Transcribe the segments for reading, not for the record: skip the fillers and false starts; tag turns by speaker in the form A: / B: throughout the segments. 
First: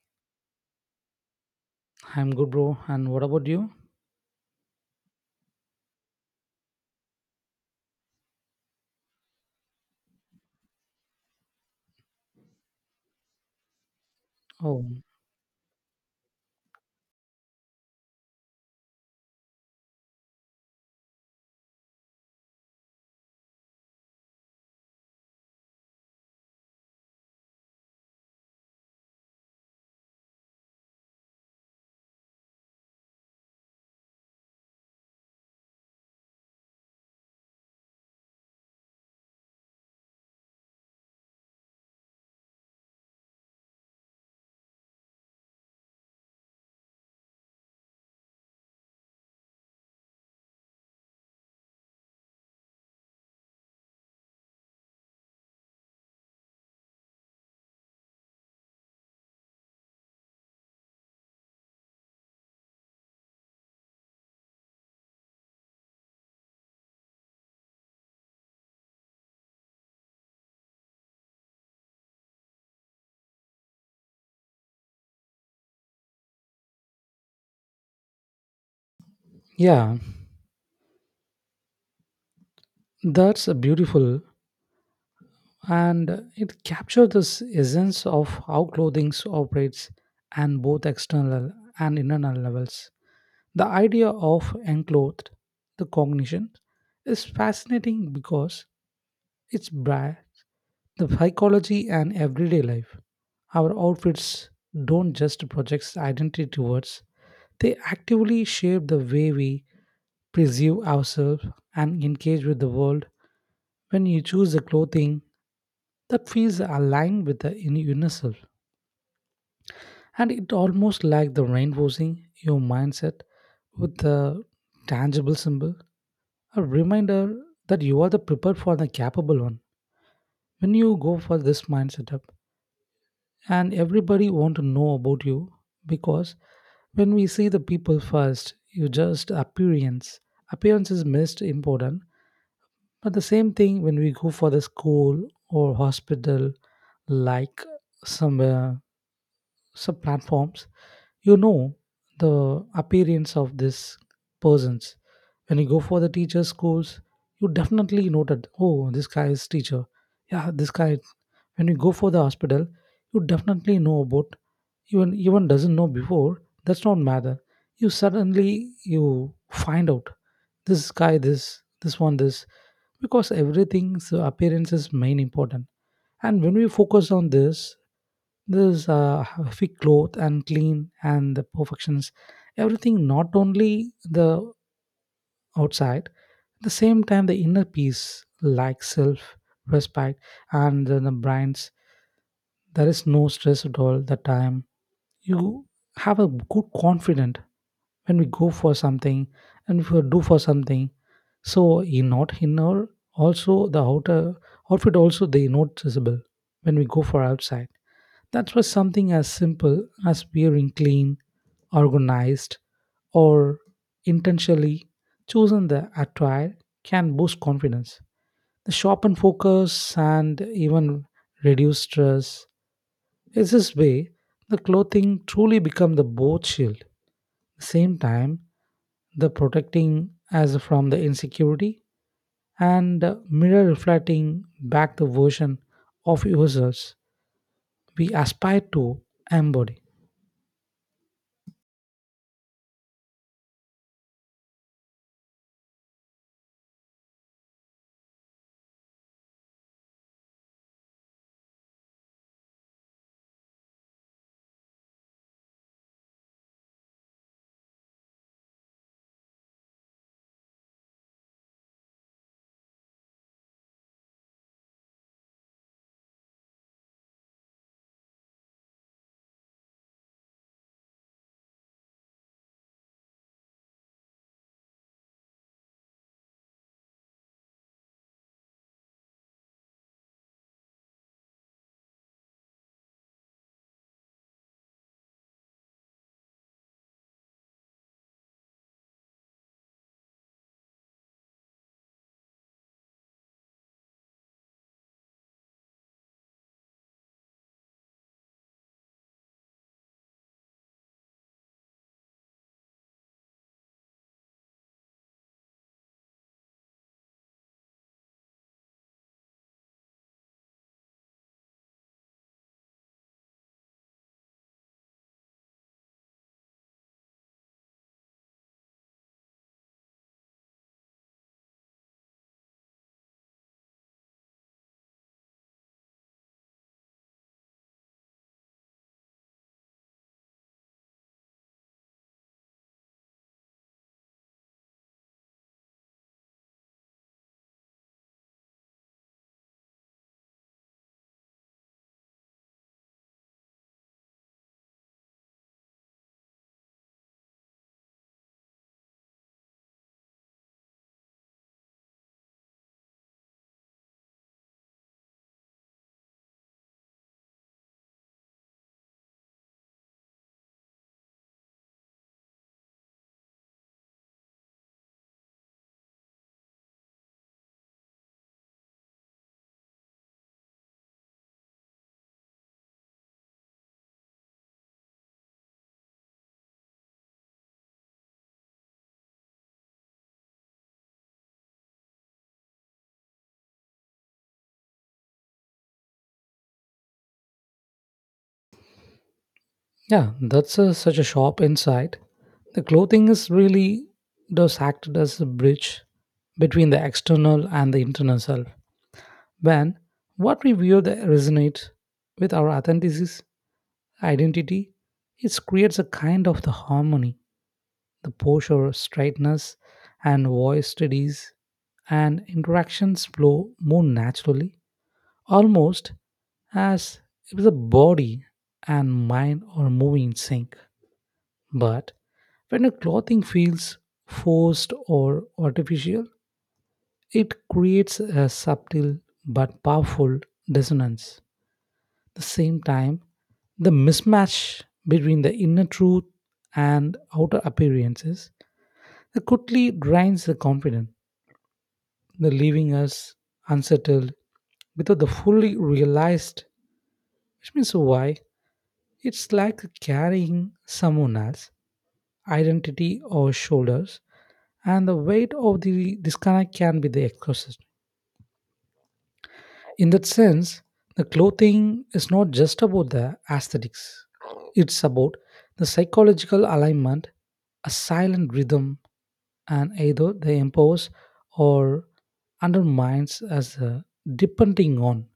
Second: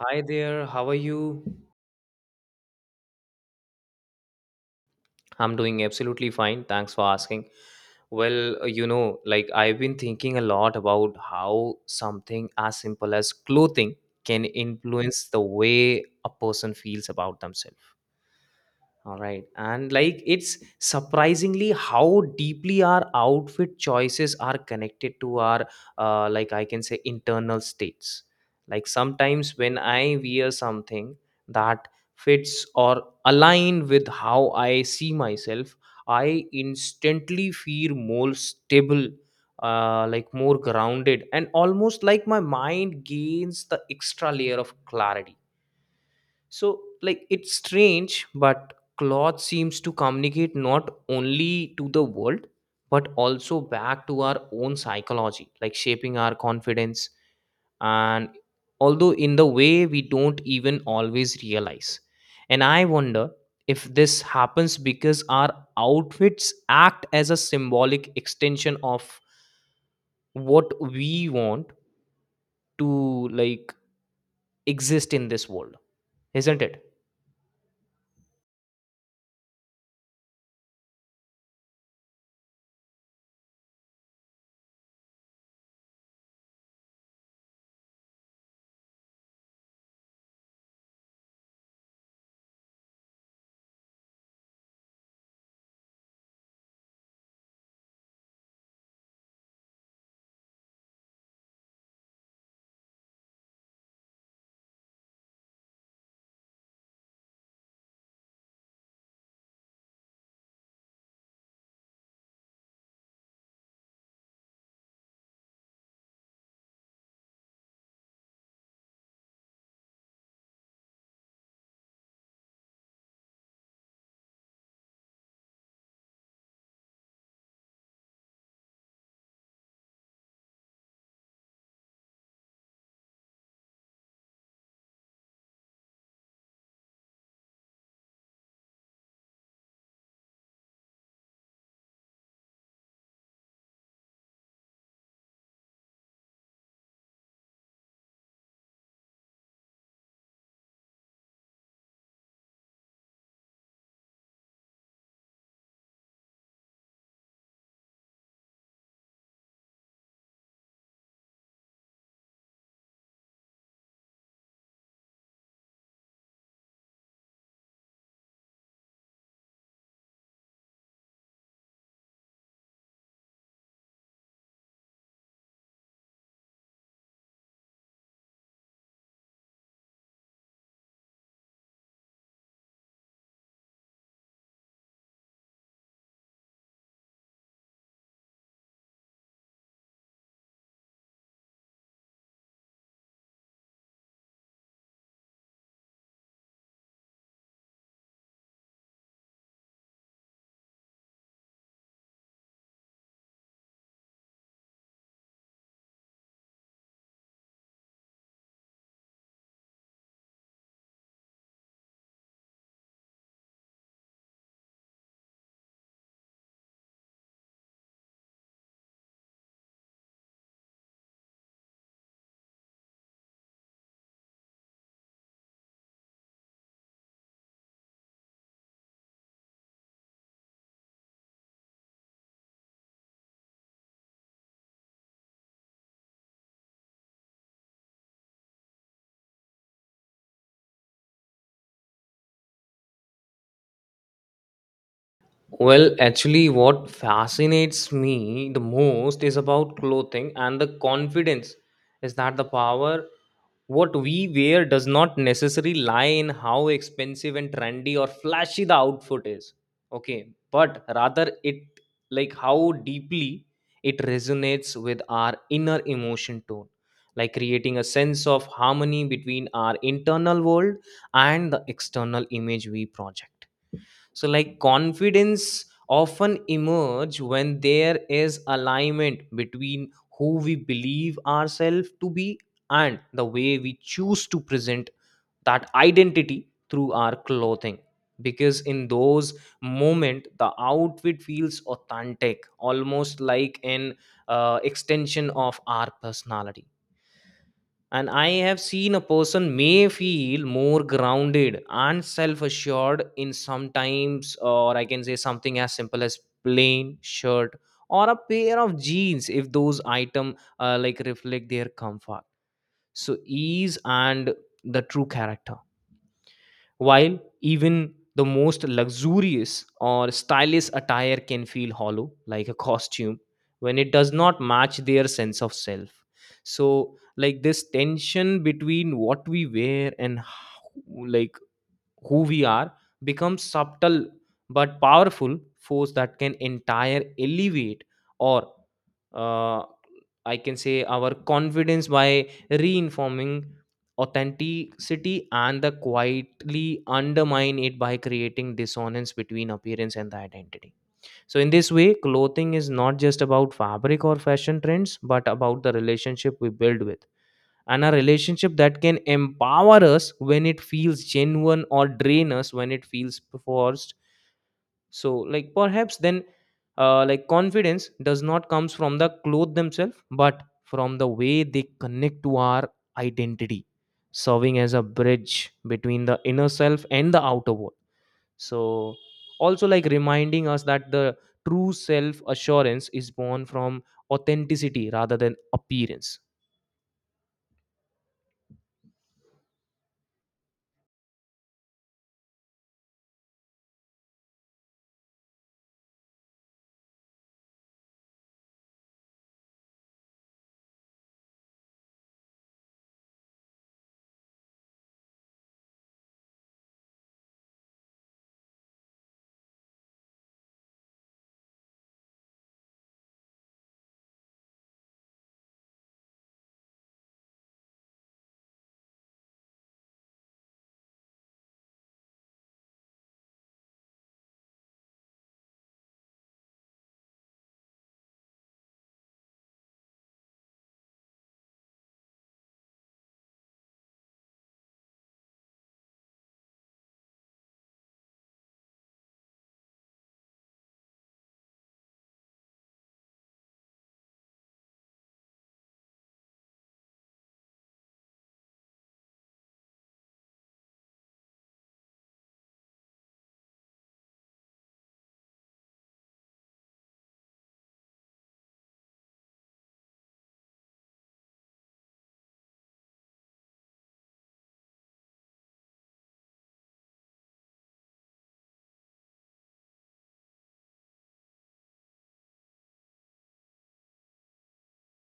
A: Hi there, how are you?
B: I'm good, bro. And what about you?
A: I'm doing absolutely fine. Thanks for asking. Well, I've been thinking a lot about how something as simple as clothing can
B: Oh,
A: influence the way a person feels about themselves. All right. And like it's surprisingly how deeply our outfit choices are connected to our like I can say internal states. Like sometimes when I wear something that fits or align with how I see myself, I instantly feel more stable, like more grounded, and almost like my mind gains the extra layer of clarity, so, like, it's strange, but cloth seems to communicate not only to the world, but also back to our own psychology, like shaping our confidence. And although in the way we don't even always realize. And I wonder if this happens because our outfits act as a symbolic extension of what we want to like exist in this world, isn't it?
B: yeah, that's a beautiful. And it captures this essence of how clothing operates and both external and internal levels. The idea of enclothed, the cognition, is fascinating because it's bra- the psychology and everyday life. Our outfits don't just project identity towards, they actively shape the way we preserve ourselves and engage with the world when you choose a clothing that feels aligned with the in inner self, and it almost like the reinforcing your mindset with the tangible symbol, a reminder that you are the prepared for the capable one when you go for this mindset up, and everybody want to know about you, because when we see the people first, you just appearance is most important. But the same thing when we go for the school or hospital, like some uh, some platforms, you know the appearance of these persons. When you go for the teacher schools, you definitely noted, oh, this guy is teacher. Yeah, this guy. When you go for the hospital, you definitely know about, even doesn't know before, that's not matter, you suddenly you find out this guy, this one this, because everything's appearance is main important. And when we focus on this, this uh, fit cloth and clean and the perfections, everything, not only the outside, at the same time the inner peace like self respect and the brands, there is no stress at all the time. You have a good confident when we go for something, and if you do for something, so in not inner, also the outer outfit also they noticeable when we go for outside, that was something as simple as wearing clean, organized, or intentionally chosen the attire, can boost confidence, the sharpen focus, and even reduce stress. In this way, the clothing truly become the boat shield, same time, the protecting as from the insecurity, and mirror reflecting back the version of yourselves we aspire to embody.
A: Well, actually, what fascinates me the most is about clothing and the confidence is that the power what we wear does not necessarily lie in how expensive and trendy or flashy the outfit is. Okay, but rather it like how deeply it resonates with our inner emotion tone, like creating a sense of harmony between our internal world and the external image we project, so like confidence often emerge when there is alignment between who we believe ourselves to be and the way we choose to present that identity through our clothing, because in those moment the outfit feels authentic almost like an extension of our personality. And I have seen a person may feel more grounded and self assured in sometimes, or I can say something as simple as plain shirt or a pair of jeans if those item like reflect their comfort. So ease and the true character. While even the most luxurious or stylish attire can feel hollow, like a costume, when it does not match their sense of self. So, like this tension between what we wear, like who we are becomes subtle but powerful force that can entire elevate or uh, I can say our confidence by reinforming authenticity and the quietly undermine it by creating dissonance between appearance and the identity. So in this way, clothing is not just about fabric or fashion trends, but about the relationship we build with. And a relationship that can empower us when it feels genuine or drain us when it feels forced, so like perhaps then like confidence does not comes from the clothes themselves but from the way they connect to our identity, serving as a bridge between the inner self and the outer world. So also like reminding us that the true self assurance is born from authenticity rather than appearance.
B: Yeah, that's such a sharp insight. The clothing is really does act as a bridge between the external and the internal self. When what we wear that resonates with our authenticity, identity, it creates a kind of the harmony, the posture, straightness, and voice studies, and interactions flow more naturally, almost as if the body and mind are moving in sync. But when a clothing feels forced or artificial, it creates a subtle but powerful dissonance. At the same time, the mismatch between the inner truth and outer appearances. It quickly drains the confidence, the leaving us unsettled without the fully realized, which means why it's like carrying someone else's identity or shoulders, and the weight of the disconnect can be the exhausted. In that sense, the clothing is not just about the aesthetics. It's about the psychological alignment, a silent rhythm, and either they impose or undermines us, depending on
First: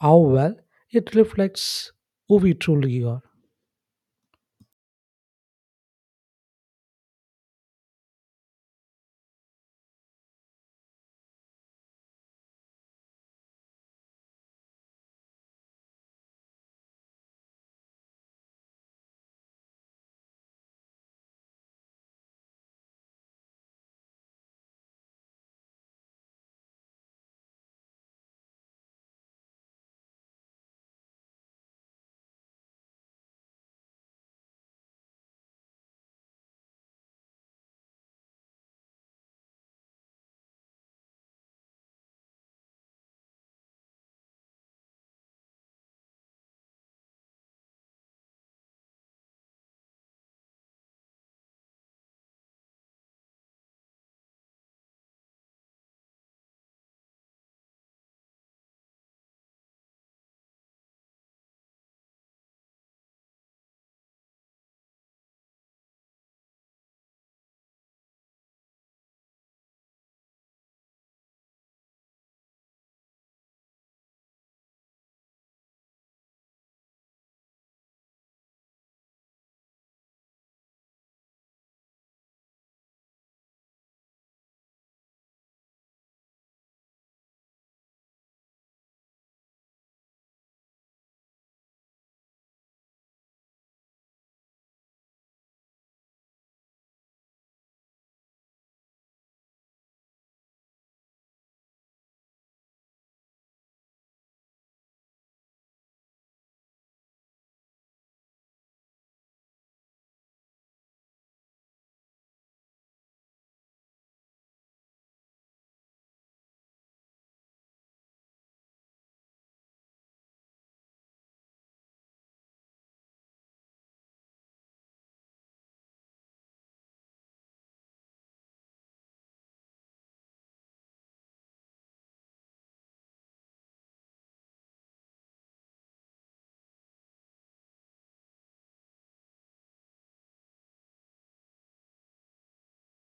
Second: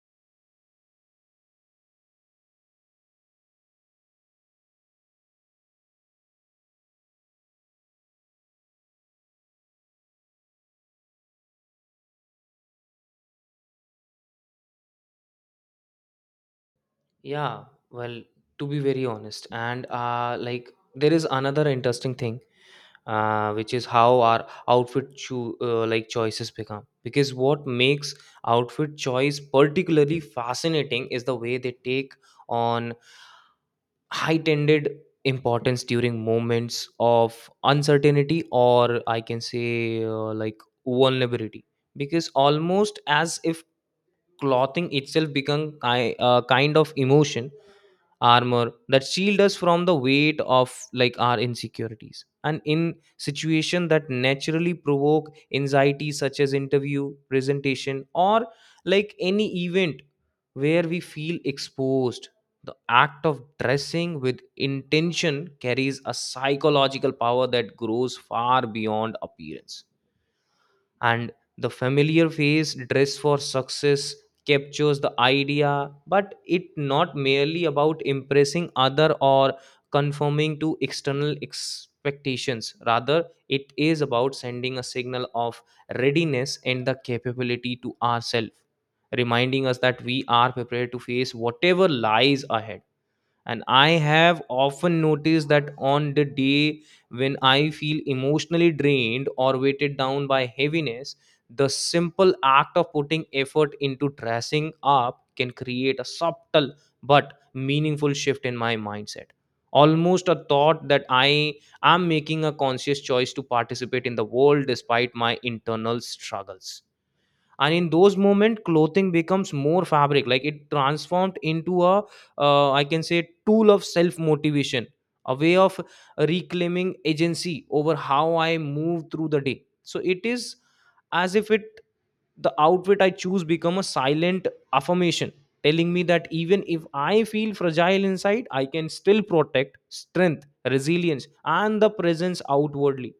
B: how well it reflects who we truly are.
A: Yeah, well, to be very honest and like there is another interesting thing, which is how our outfit choices become because what makes outfit choice particularly fascinating is the way they take on heightened importance during moments of uncertainty, or I can say like vulnerability, because almost as if clothing itself become kind of emotion armor that shield us from the weight of like our insecurities. And in situation that naturally provoke anxiety such as interview presentation or like any event where we feel exposed, the act of dressing with intention carries a psychological power that grows far beyond appearance. And the familiar face "dress for success" captures the idea, but it not merely about impressing other or conforming to external expectations. Rather it is about sending a signal of readiness and the capability to ourselves, reminding us that we are prepared to face whatever lies ahead. And I have often noticed that on the day when I feel emotionally drained or weighted down by heaviness, the simple act of putting effort into dressing up can create a subtle but meaningful shift in my mindset, almost a thought that I am making a conscious choice to participate in the world despite my internal struggles. And in those moments clothing becomes more fabric, like it transformed into a I can say tool of self motivation, a way of reclaiming agency over how I move through the day. So it is as if it the outfit I choose become a silent affirmation, telling me that even if I feel fragile inside I can still protect strength, resilience, and the presence outwardly.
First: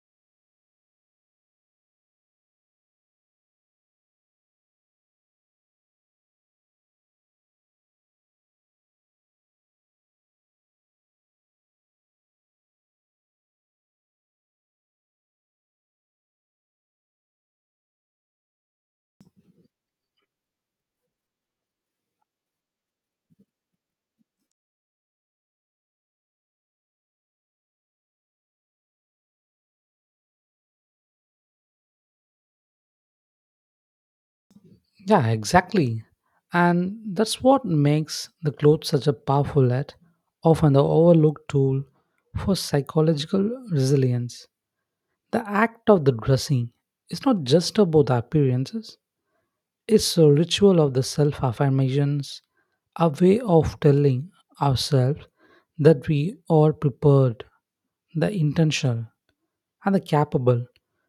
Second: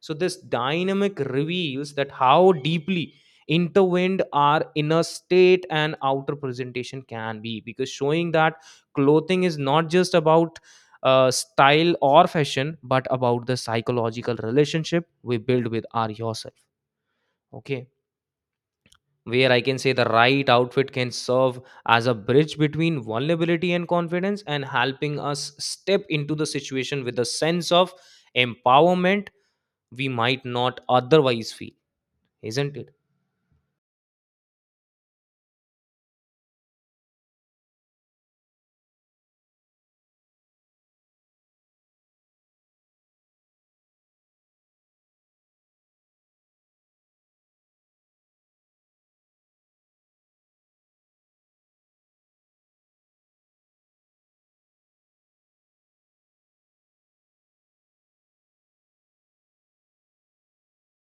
A: So this dynamic reveals that how deeply intertwined our inner state and outer presentation can be, because showing that clothing is not just about style or fashion but about the psychological relationship we build with our yourself. Okay, where I can say the right outfit can serve as a bridge between vulnerability and confidence and helping us step into the situation with a sense of empowerment we might not otherwise feel, isn't it?
B: Yeah, exactly. And that's what makes the clothes such a powerful yet often the overlooked tool for psychological resilience. The act of the dressing is not just about the appearances. It's a ritual of the self affirmations, a way of telling ourselves that we are prepared, the intentional, and the capable.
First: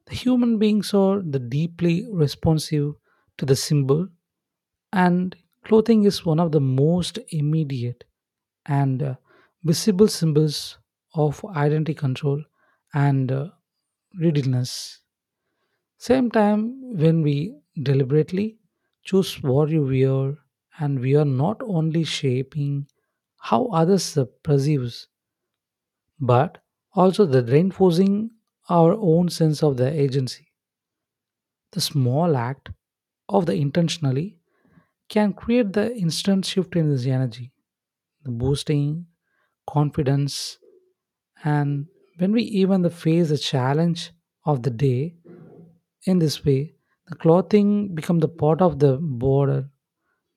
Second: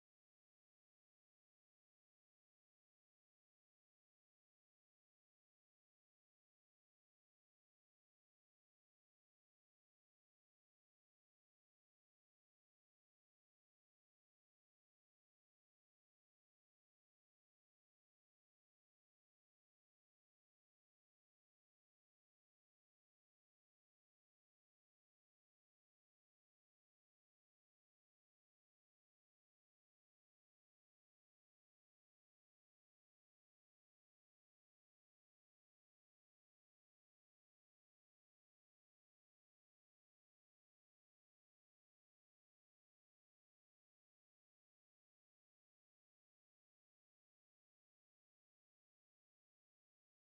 B: The human beings are the deeply responsive to the symbol, and clothing is one of the most immediate and visible symbols of identity control and readiness. Same time, when we deliberately choose what you wear, and we are not only shaping how others perceive us, but also the reinforcing our own sense of the agency. The small act of the intentionally can create the instant shift in this energy, the boosting confidence, and when we even the face the challenge of the day, in this way, the clothing become the part of the border.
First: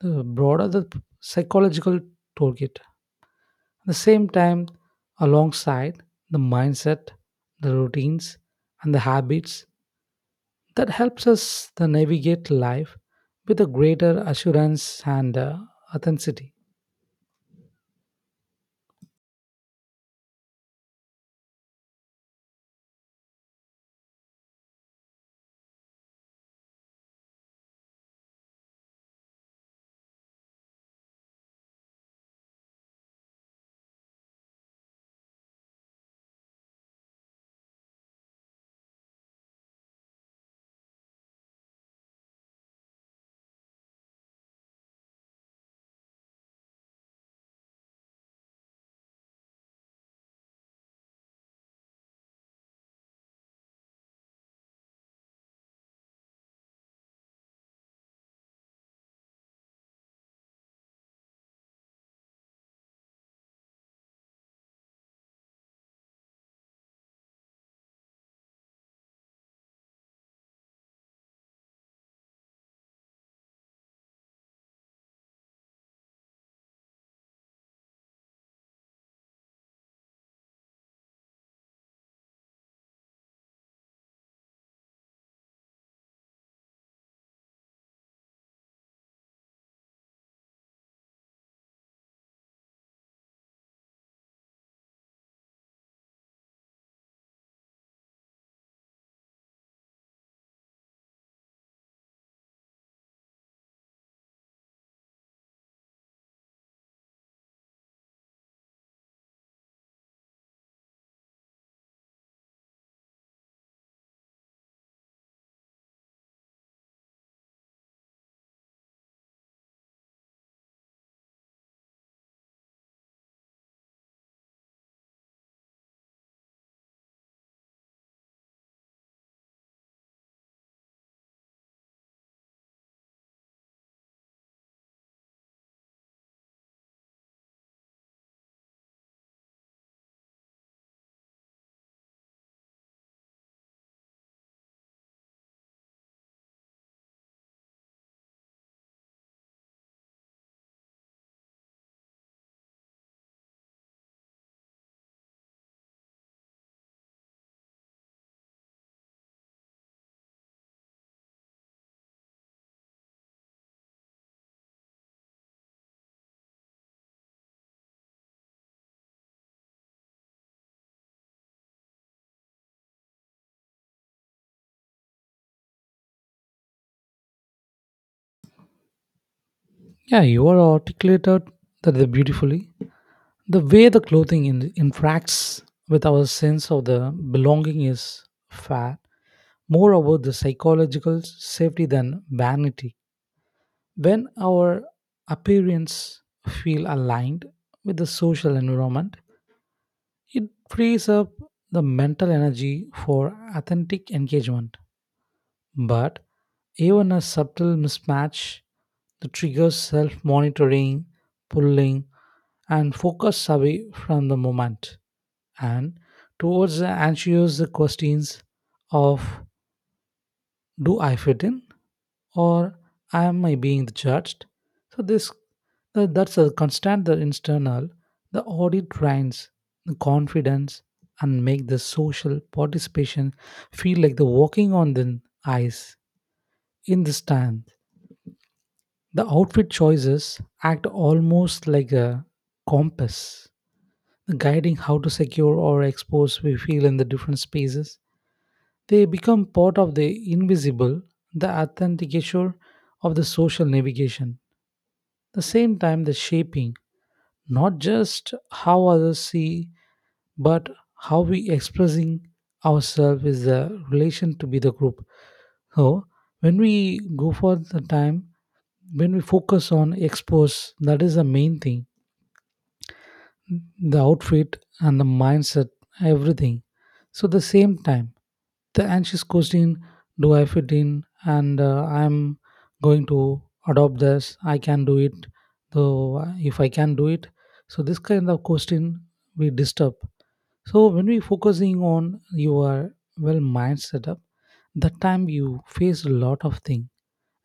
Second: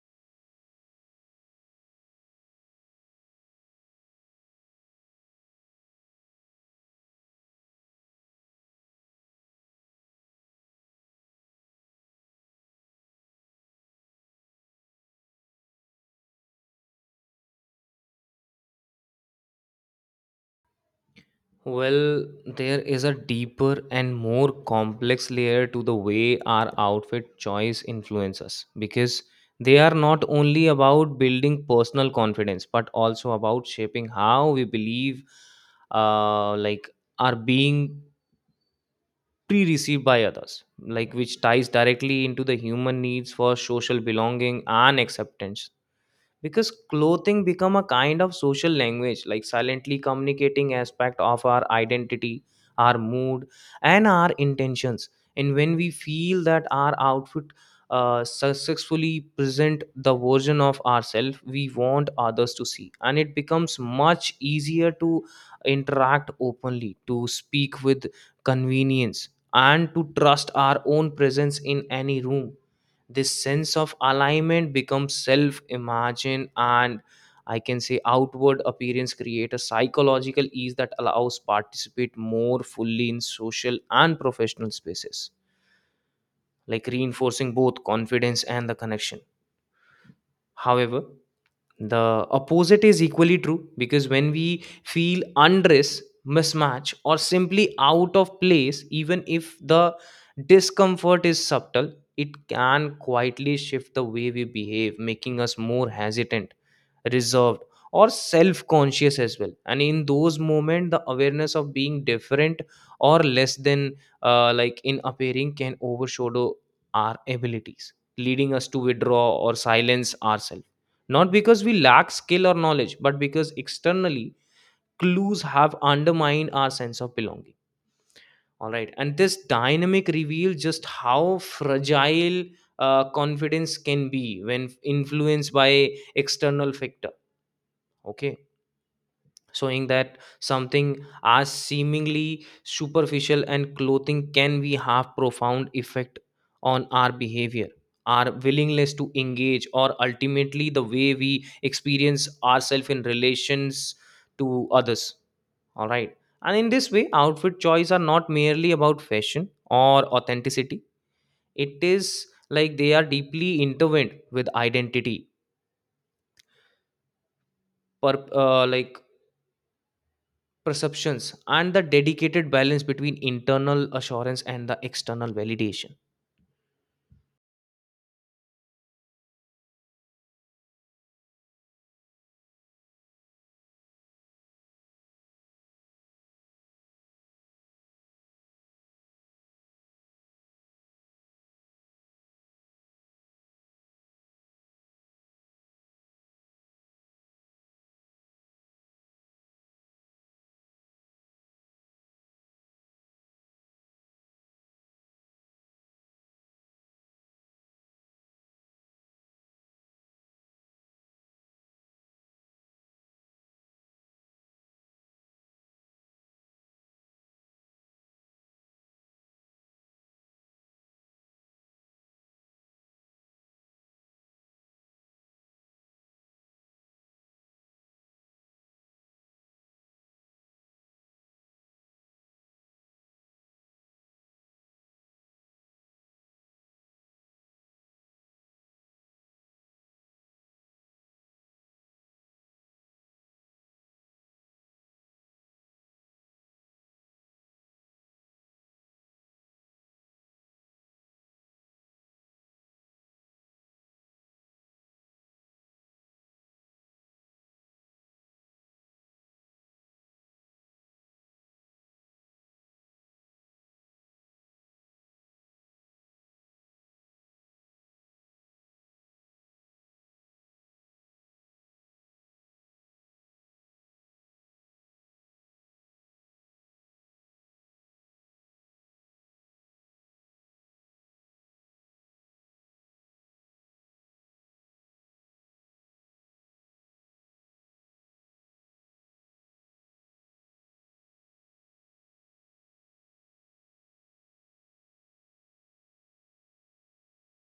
B: The broader the psychological toolkit, at the same time, alongside the mindset, the routines, and the habits that helps us to navigate life with a greater assurance and authenticity.
A: Well, there is a deeper and more complex layer to the way our outfit choice influences, because they are not only about building personal confidence but also about shaping how we believe like are being pre-received by others, like which ties directly into the human needs for social belonging and acceptance, because clothing become a kind of social language, like silently communicating aspect of our identity, our mood, and our intentions. And when we feel that our outfit successfully present the version of ourselves we want others to see, and it becomes much easier to interact openly, to speak with convenience, and to trust our own presence in any room. This sense of alignment becomes self imagine and I can say outward appearance create a psychological ease that allows participate more fully in social and professional spaces, like reinforcing both confidence and the connection. However, the opposite is equally true, because when we feel undress, mismatch, or simply out of place, even if the discomfort is subtle, it can quietly shift the way we behave, making us more hesitant, reserved, or self conscious as well. And in those moments the awareness of being different or less than like in appearing can overshadow our abilities, leading us to withdraw or silence ourselves, not because we lack skill or knowledge but because externally clues have undermined our sense of belonging. All right, and this dynamic reveals just how fragile confidence can be when influenced by external factor. Okay, showing that something as seemingly superficial and clothing can be have profound effect on our behavior, our willingness to engage, or ultimately the way we experience ourselves in relations to others. All right, and in this way outfit choice are not merely about fashion or authenticity, it is like they are deeply intertwined with identity, like perceptions and the dedicated balance between internal assurance and the external validation.
B: Yeah, you are articulated that the beautifully. The way the clothing interacts with our sense of the belonging is fair. About the psychological safety than vanity. When our appearance feel aligned with the social environment, it frees up the mental energy for authentic engagement. But even a subtle mismatch that triggers self-monitoring, pulling, and focus away from the moment and towards the anxious questions of, do I fit in, or am I being judged? So this that's a constant, the internal, the audit drains the confidence and make the social participation feel like the walking on the ice in the stand. The outfit choices act almost like a compass, guiding how to secure or expose we feel in the different spaces. They become part of the invisible, the authenticator of the social navigation. The same time, the shaping not just how others see, but how we expressing ourselves is the relation to be the group. So when we go for the time, when we focus on expose, that is the main thing, the outfit and the mindset, everything. So the same time, the anxious question, do I fit in? And I'm going to adopt this. I can do it. Though if I can do it, so this kind of question we disturb. So when we focusing on your well mind setup, that time you face a lot of thing,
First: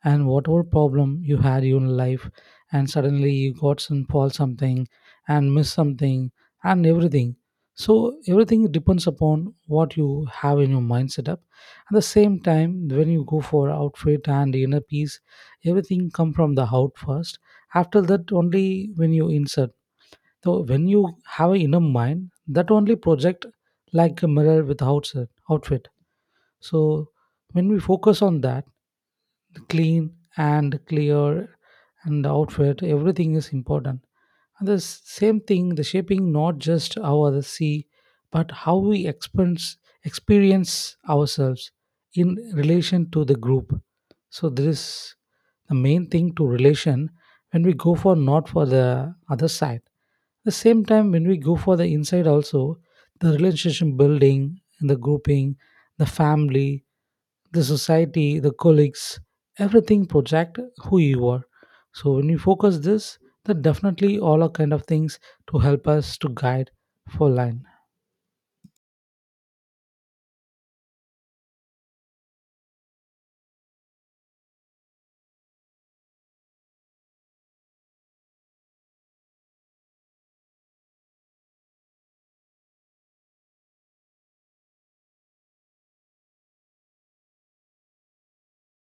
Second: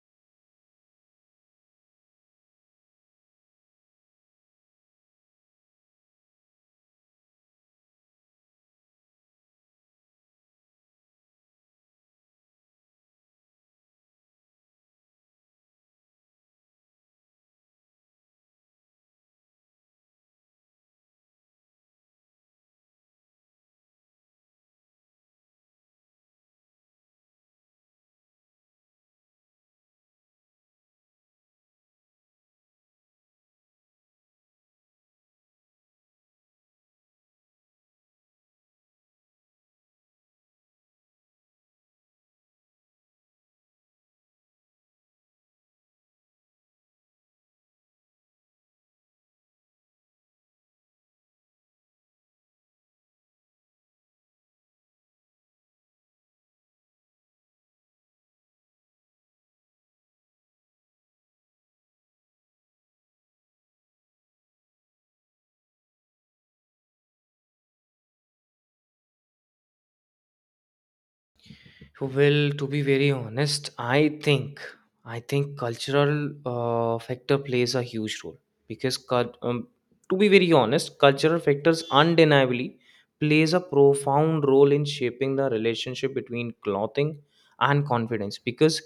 B: and whatever problem you had in life, and suddenly you got some fall something and miss something and everything, so everything depends upon what you have in your mind setup. At the same time when you go for outfit and inner peace, everything come from the out first, after that only when you insert. So when you have an inner mind, that only project like a mirror with outside outfit. So when we focus on that clean and clear and outfit, everything is important, and the same thing, the shaping not just how others see, but how we experience ourselves in relation to the group. So there is the main thing to relation when we go for not for the other side. The same time when we go for the inside also, the relationship building and the grouping, the family, the society, the colleagues, everything project who you are. So when you focus this, that definitely all are kind of things to help us to guide for line.
A: Well, to be very honest think I think cultural factor plays a huge role, because to be very honest cultural factors undeniably plays a profound role in shaping the relationship between clothing and confidence, because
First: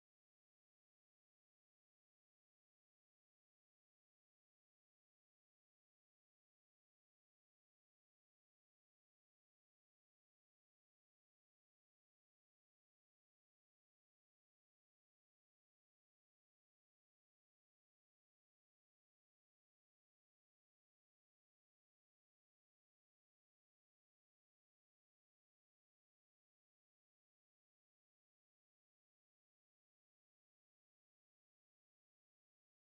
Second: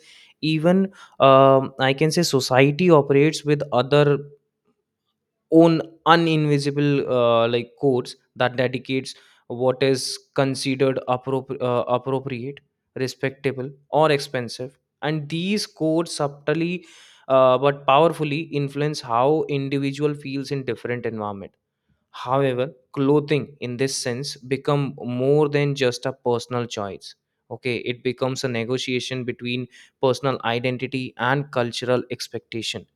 A: even I can say society operates with other own uninvisible like codes that dedicates what is considered appropriate, respectable, or expensive, and these codes subtly but powerfully influence how individual feels in different environment. However clothing in this sense become more than just a personal choice. Okay, it becomes a negotiation between personal identity and cultural expectation.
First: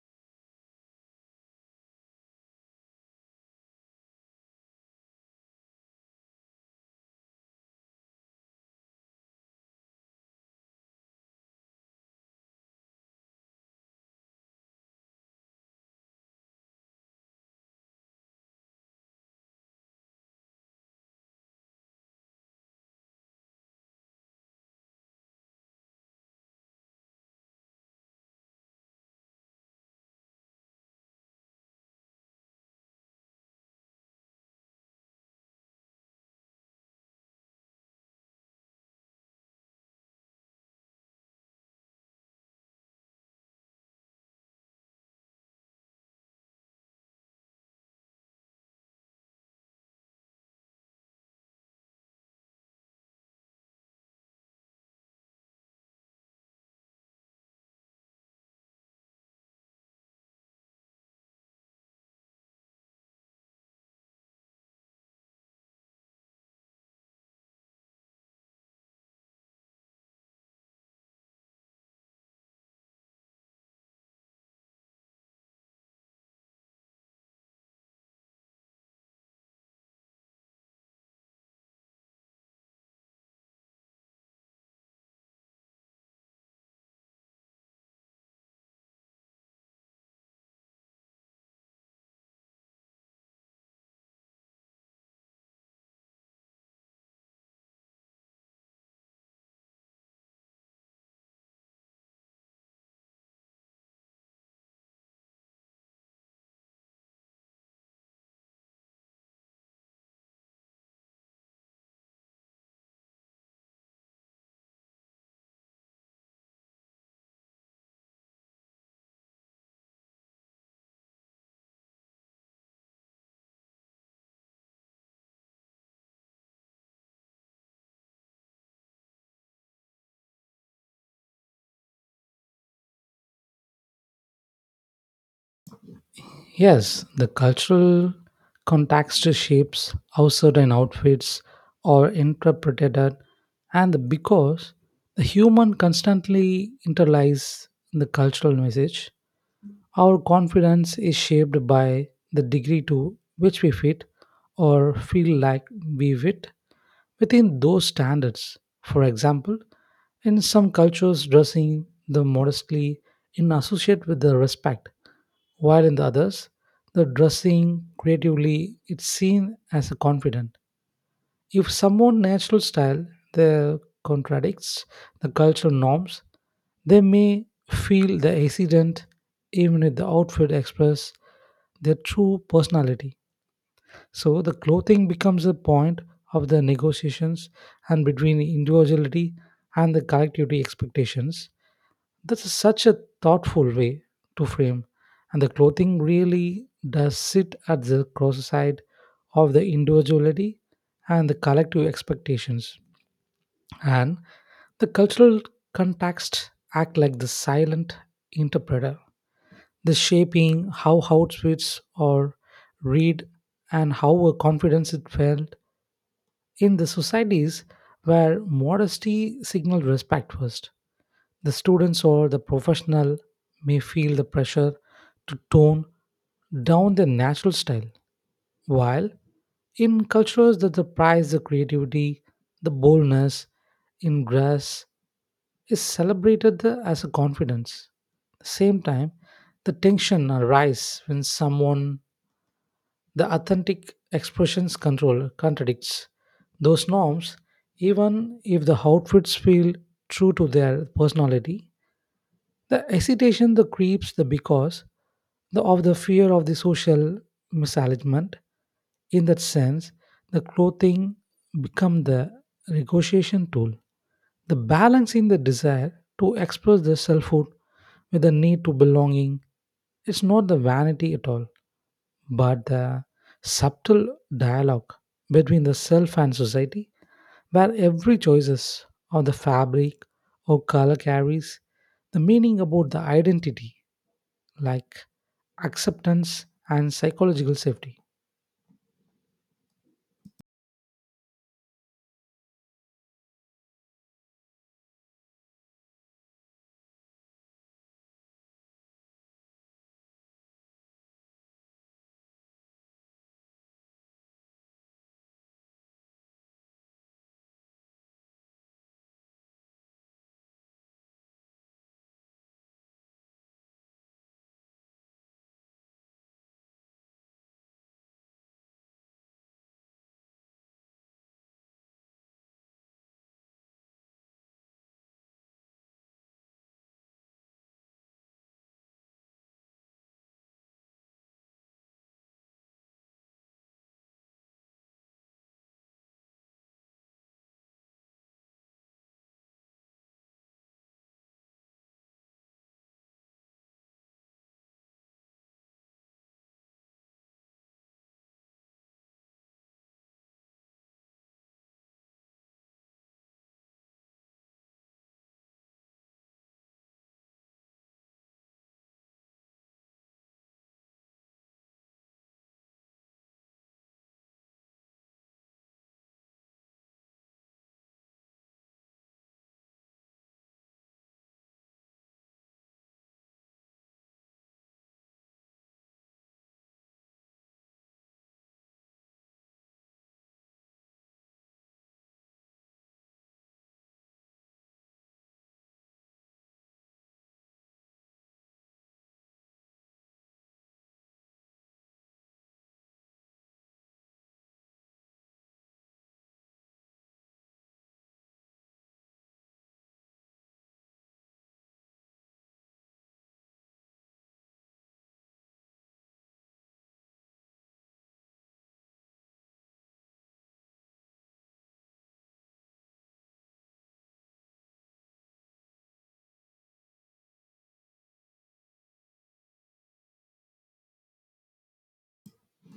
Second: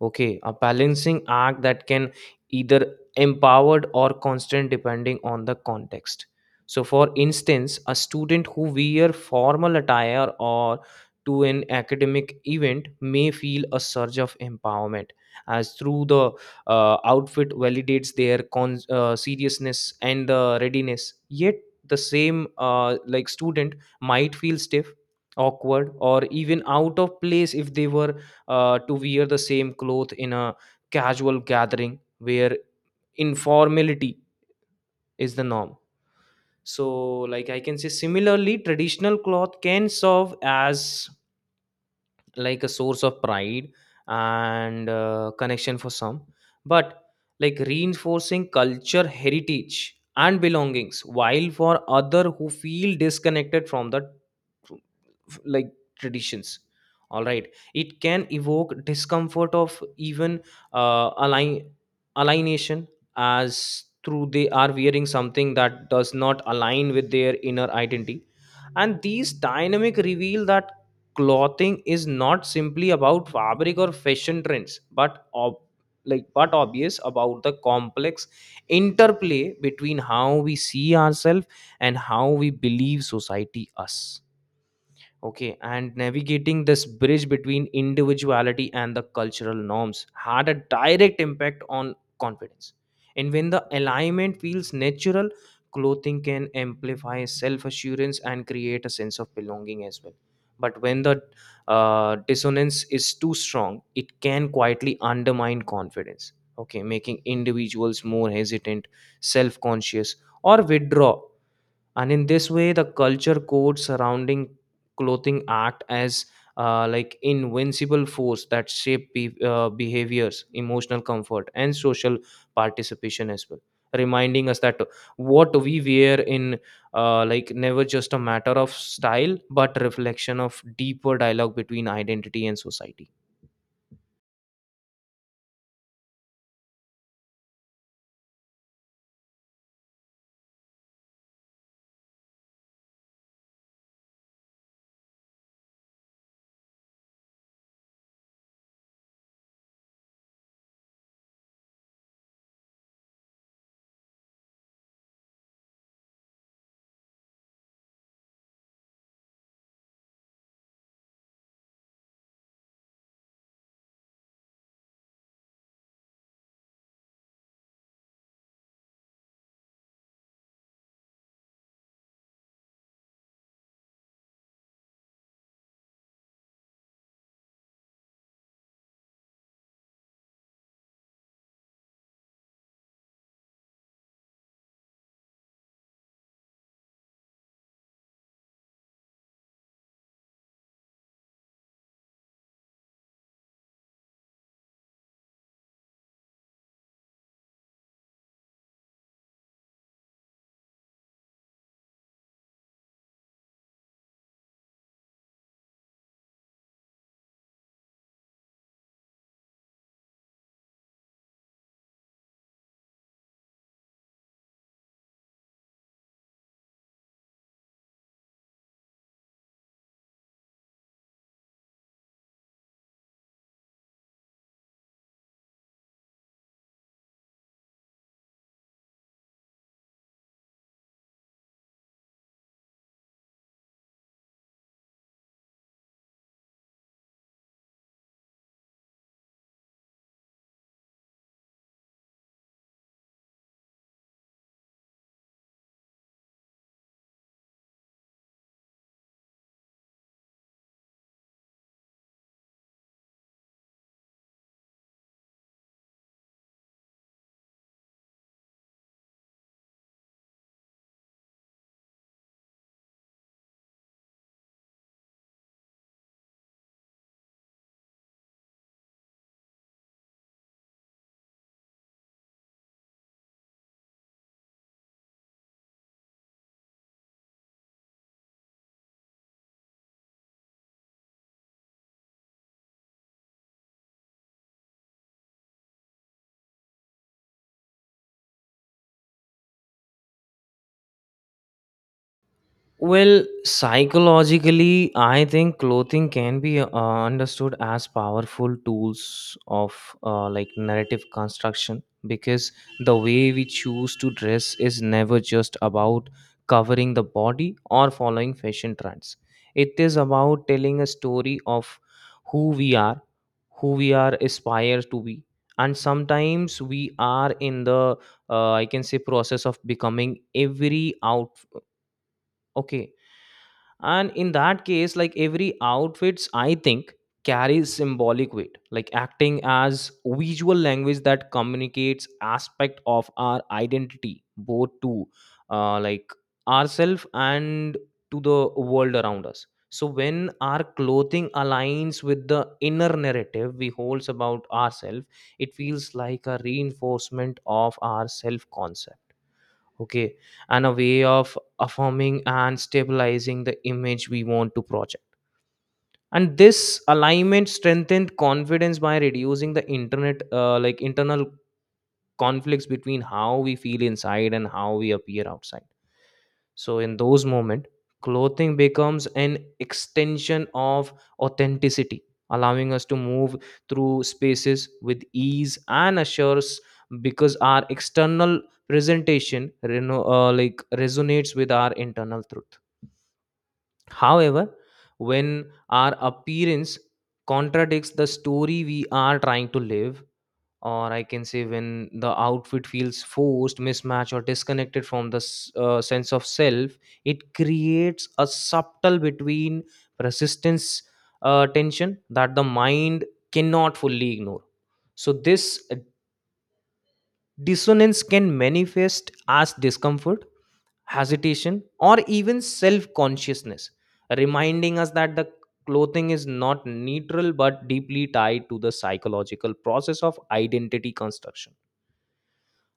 A: Okay, a balancing act that can either empowered or constant depending on the context. So, for instance, a student who wear formal attire or to an academic event may feel a surge of empowerment as through the outfit validates their seriousness and the readiness, yet the same like student might feel stiff, awkward, or even out of place if they were to wear the same cloth in a casual gathering where informality is the norm. So like I can say similarly traditional cloth can serve as like a source of pride and connection for some, but like reinforcing culture heritage and belongings, while for other who feel disconnected from that like traditions, all right, it can evoke discomfort of even uh, align alignation as through they are wearing something that does not align with their inner identity. And these dynamic reveal that clothing is not simply about fabric or fashion trends but ob- but obvious about the complex interplay between how we see ourselves and how we believe society us. Okay, and navigating this bridge between individuality and the cultural norms had a direct impact on confidence. And when the alignment feels natural, clothing can amplify self assurance and create a sense of belonging as well. But when the dissonance is too strong, it can quietly undermine confidence, okay, making individuals more hesitant, self conscious, or withdraw. And in this way, the culture code surrounding clothing act as like invincible force that shape behaviors, emotional comfort and social participation as well, reminding us that what we wear in like never just a matter of style but reflection of deeper dialogue between identity and society.
B: Yes, the cultural context shapes how certain outfits are interpreted, and the because the human constantly internalize the cultural message, our confidence is shaped by the degree to which we fit or feel like we fit within those standards. For example, in some cultures, dressing the modestly in associate with the respect, while in the others, the dressing creatively is seen as a confident. If someone natural style they contradicts the cultural norms, they may feel the accident even if the outfit express their true personality. So the clothing becomes a point of the negotiations, and between individuality and the collectivity expectations. That's such a thoughtful way to frame, and the clothing really does sit at the cross side of the individuality and the collective expectations. And the cultural context act like the silent interpreter, the shaping how outfits are read and how a confidence it felt in the societies where modesty signals respect first, the students or the professional may feel the pressure to tone down their natural style. While in cultures that the prize the creativity, the boldness in grass is celebrated as a confidence. At the same time, the tension arises when someone the authentic expressions control contradicts those norms, even if the outfits feel true to their personality. The hesitation that creeps the because of the fear of the social misalignment. In that sense, the clothing become the negotiation tool. The balance in the desire to express the selfhood with the need to belonging is not the vanity at all, but the subtle dialogue between the self and society, where every choices of the fabric or color carries the meaning about the identity, like acceptance and psychological safety.
A: Well, psychologically, I think clothing can be understood as powerful tools of like narrative construction, because the way we choose to dress is never just about covering the body or following fashion trends. It is about telling a story of who we are, who we are aspired to be, and sometimes we are in the I can say process of becoming every out. Okay, and in that case, like every outfits, I think, carries symbolic weight, like acting as visual language that communicates aspect of our identity both to like ourself and to the world around us. So when our clothing aligns with the inner narrative we holds about ourselves, it feels like a reinforcement of our self concept. Okay, and a way of affirming and stabilizing the image we want to project. And this alignment strengthened confidence by reducing the internet like internal conflicts between how we feel inside and how we appear outside. So in those moments, clothing becomes an extension of authenticity, allowing us to move through spaces with ease and assures, because our external presentation resonates with our internal truth. However, when our appearance contradicts the story we are trying to live, or I can say, when the outfit feels forced, mismatched or disconnected from the sense of self, it creates a subtle between persistence tension that the mind cannot fully ignore. So this dissonance can manifest as discomfort, hesitation or even self consciousness, reminding us that the clothing is not neutral but deeply tied to the psychological process of identity construction.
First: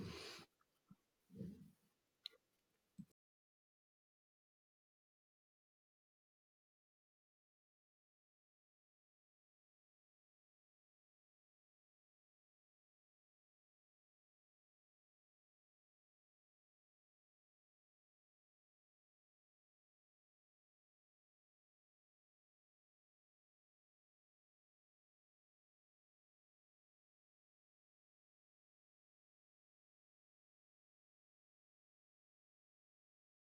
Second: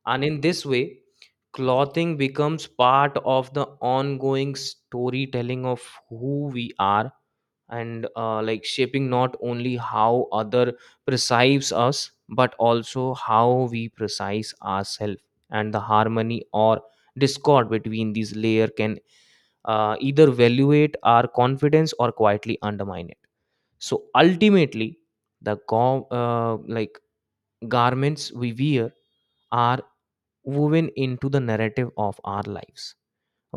A: And in this way, clothing becomes part of the ongoing storytelling of who we are, and like shaping not only how other perceives us but also how we perceive ourselves. And the harmony or discord between these layer can either evaluate our confidence or quietly undermine it. So ultimately, the garments we wear are woven into the narrative of our lives.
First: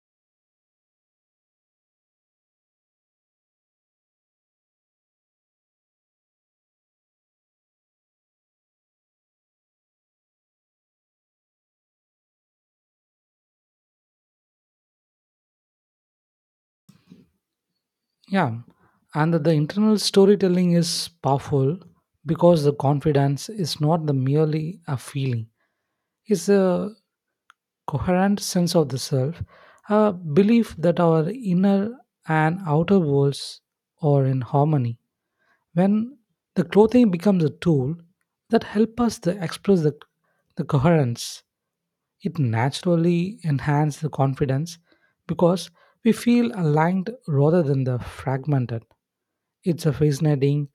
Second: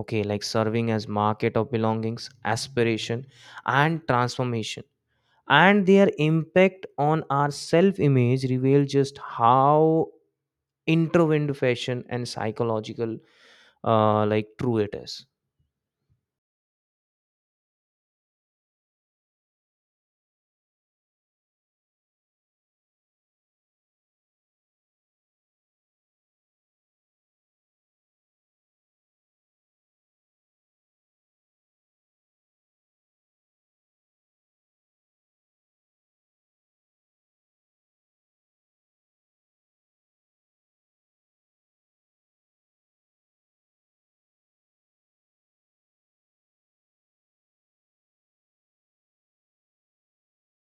A: Okay, like serving as market of belongings, aspiration and transformation, and their impact on our self image reveal just how intertwined fashion and psychological like true it is.
B: Yeah, and that the internal storytelling is powerful because the confidence is not the merely a feeling; it's a coherent sense of the self, a belief that our inner and outer worlds are in harmony. When the clothing becomes a tool that helps us to express the coherence, it naturally enhances the confidence because we feel aligned rather than the fragmented. It's a fascinating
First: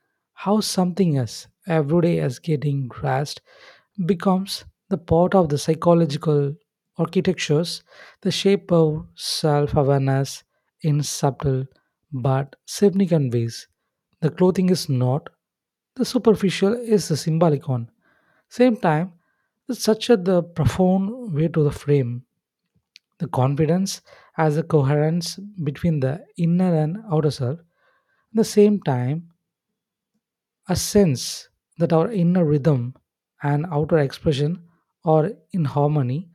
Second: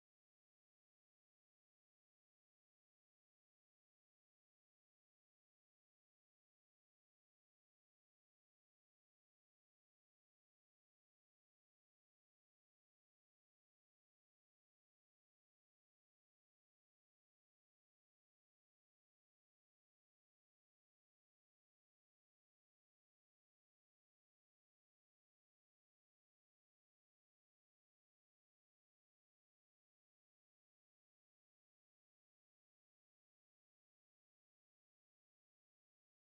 B: how something as everyday as getting grasped becomes the part of the psychological architectures, the shape of self awareness in subtle but significant ways. The clothing is not, the superficial is the symbolic one. Same time, it's such a the profound way to the frame. The confidence as a coherence between the inner and outer self. At the same time, a sense that our inner rhythm and outer expression are in harmony,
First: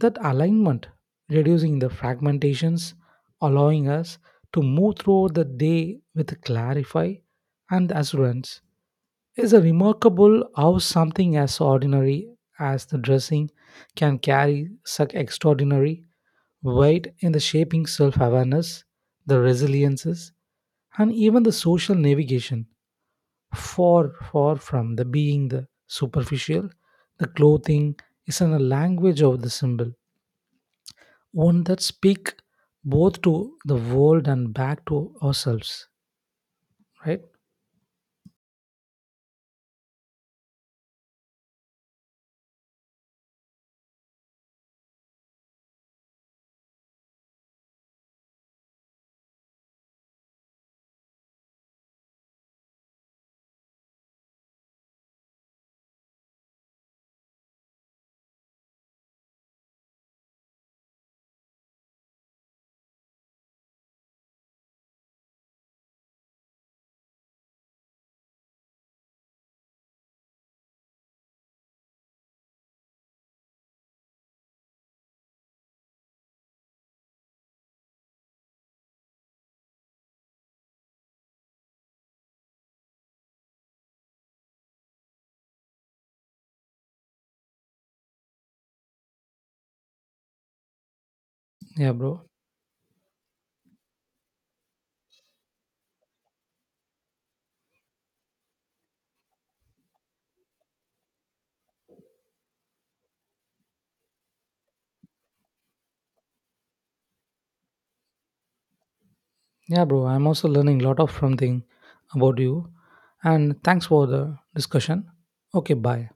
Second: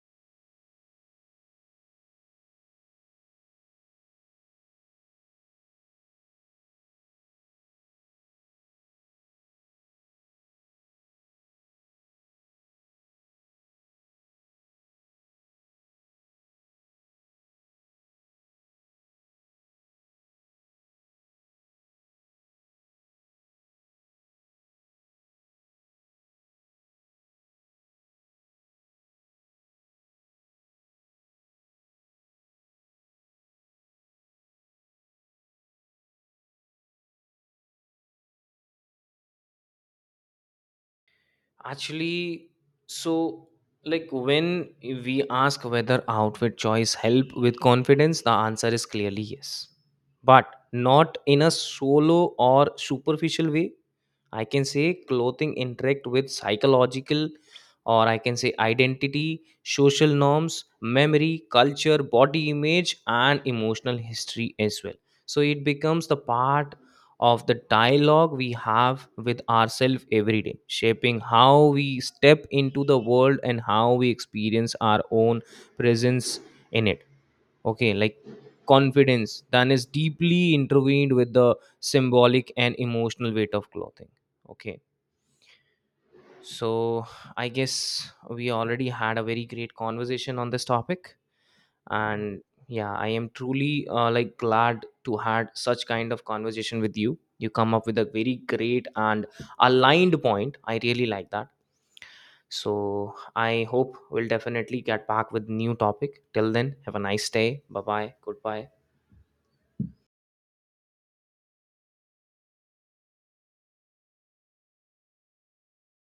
B: that alignment reducing the fragmentations, allowing us to move throughout the day with clarify and assurance. Is a remarkable how something as ordinary as the dressing can carry such extraordinary weight in the shaping self awareness, the resiliences, and even the social navigation, far far from the being the superficial, the clothing is in a language of the symbol, one that speak both to the world and back to ourselves, right?
A: Actually, so like when we ask whether outfit choice help with confidence, the answer is clearly yes, but not in a solo or superficial way. I can say clothing interact with psychological, or I can say identity, social norms, memory, culture, body image, and emotional history as well. So it becomes the part of the dialogue we have with ourselves every day, shaping how we step into the world and how we experience our own presence in it. Okay, like confidence then is deeply intertwined with the symbolic and emotional weight of clothing. Okay, so I guess we already had a very great conversation on this topic.
B: Yeah, bro.
A: And yeah, I am truly like glad to had such kind of conversation with you. You come up with a very great and aligned point, I really like that. So I hope we'll definitely get back with new topic. Till then, have a nice day, bye bye, goodbye.
B: Yeah, bro, I'm also learning a lot of something about you, and thanks for the discussion. Okay, bye.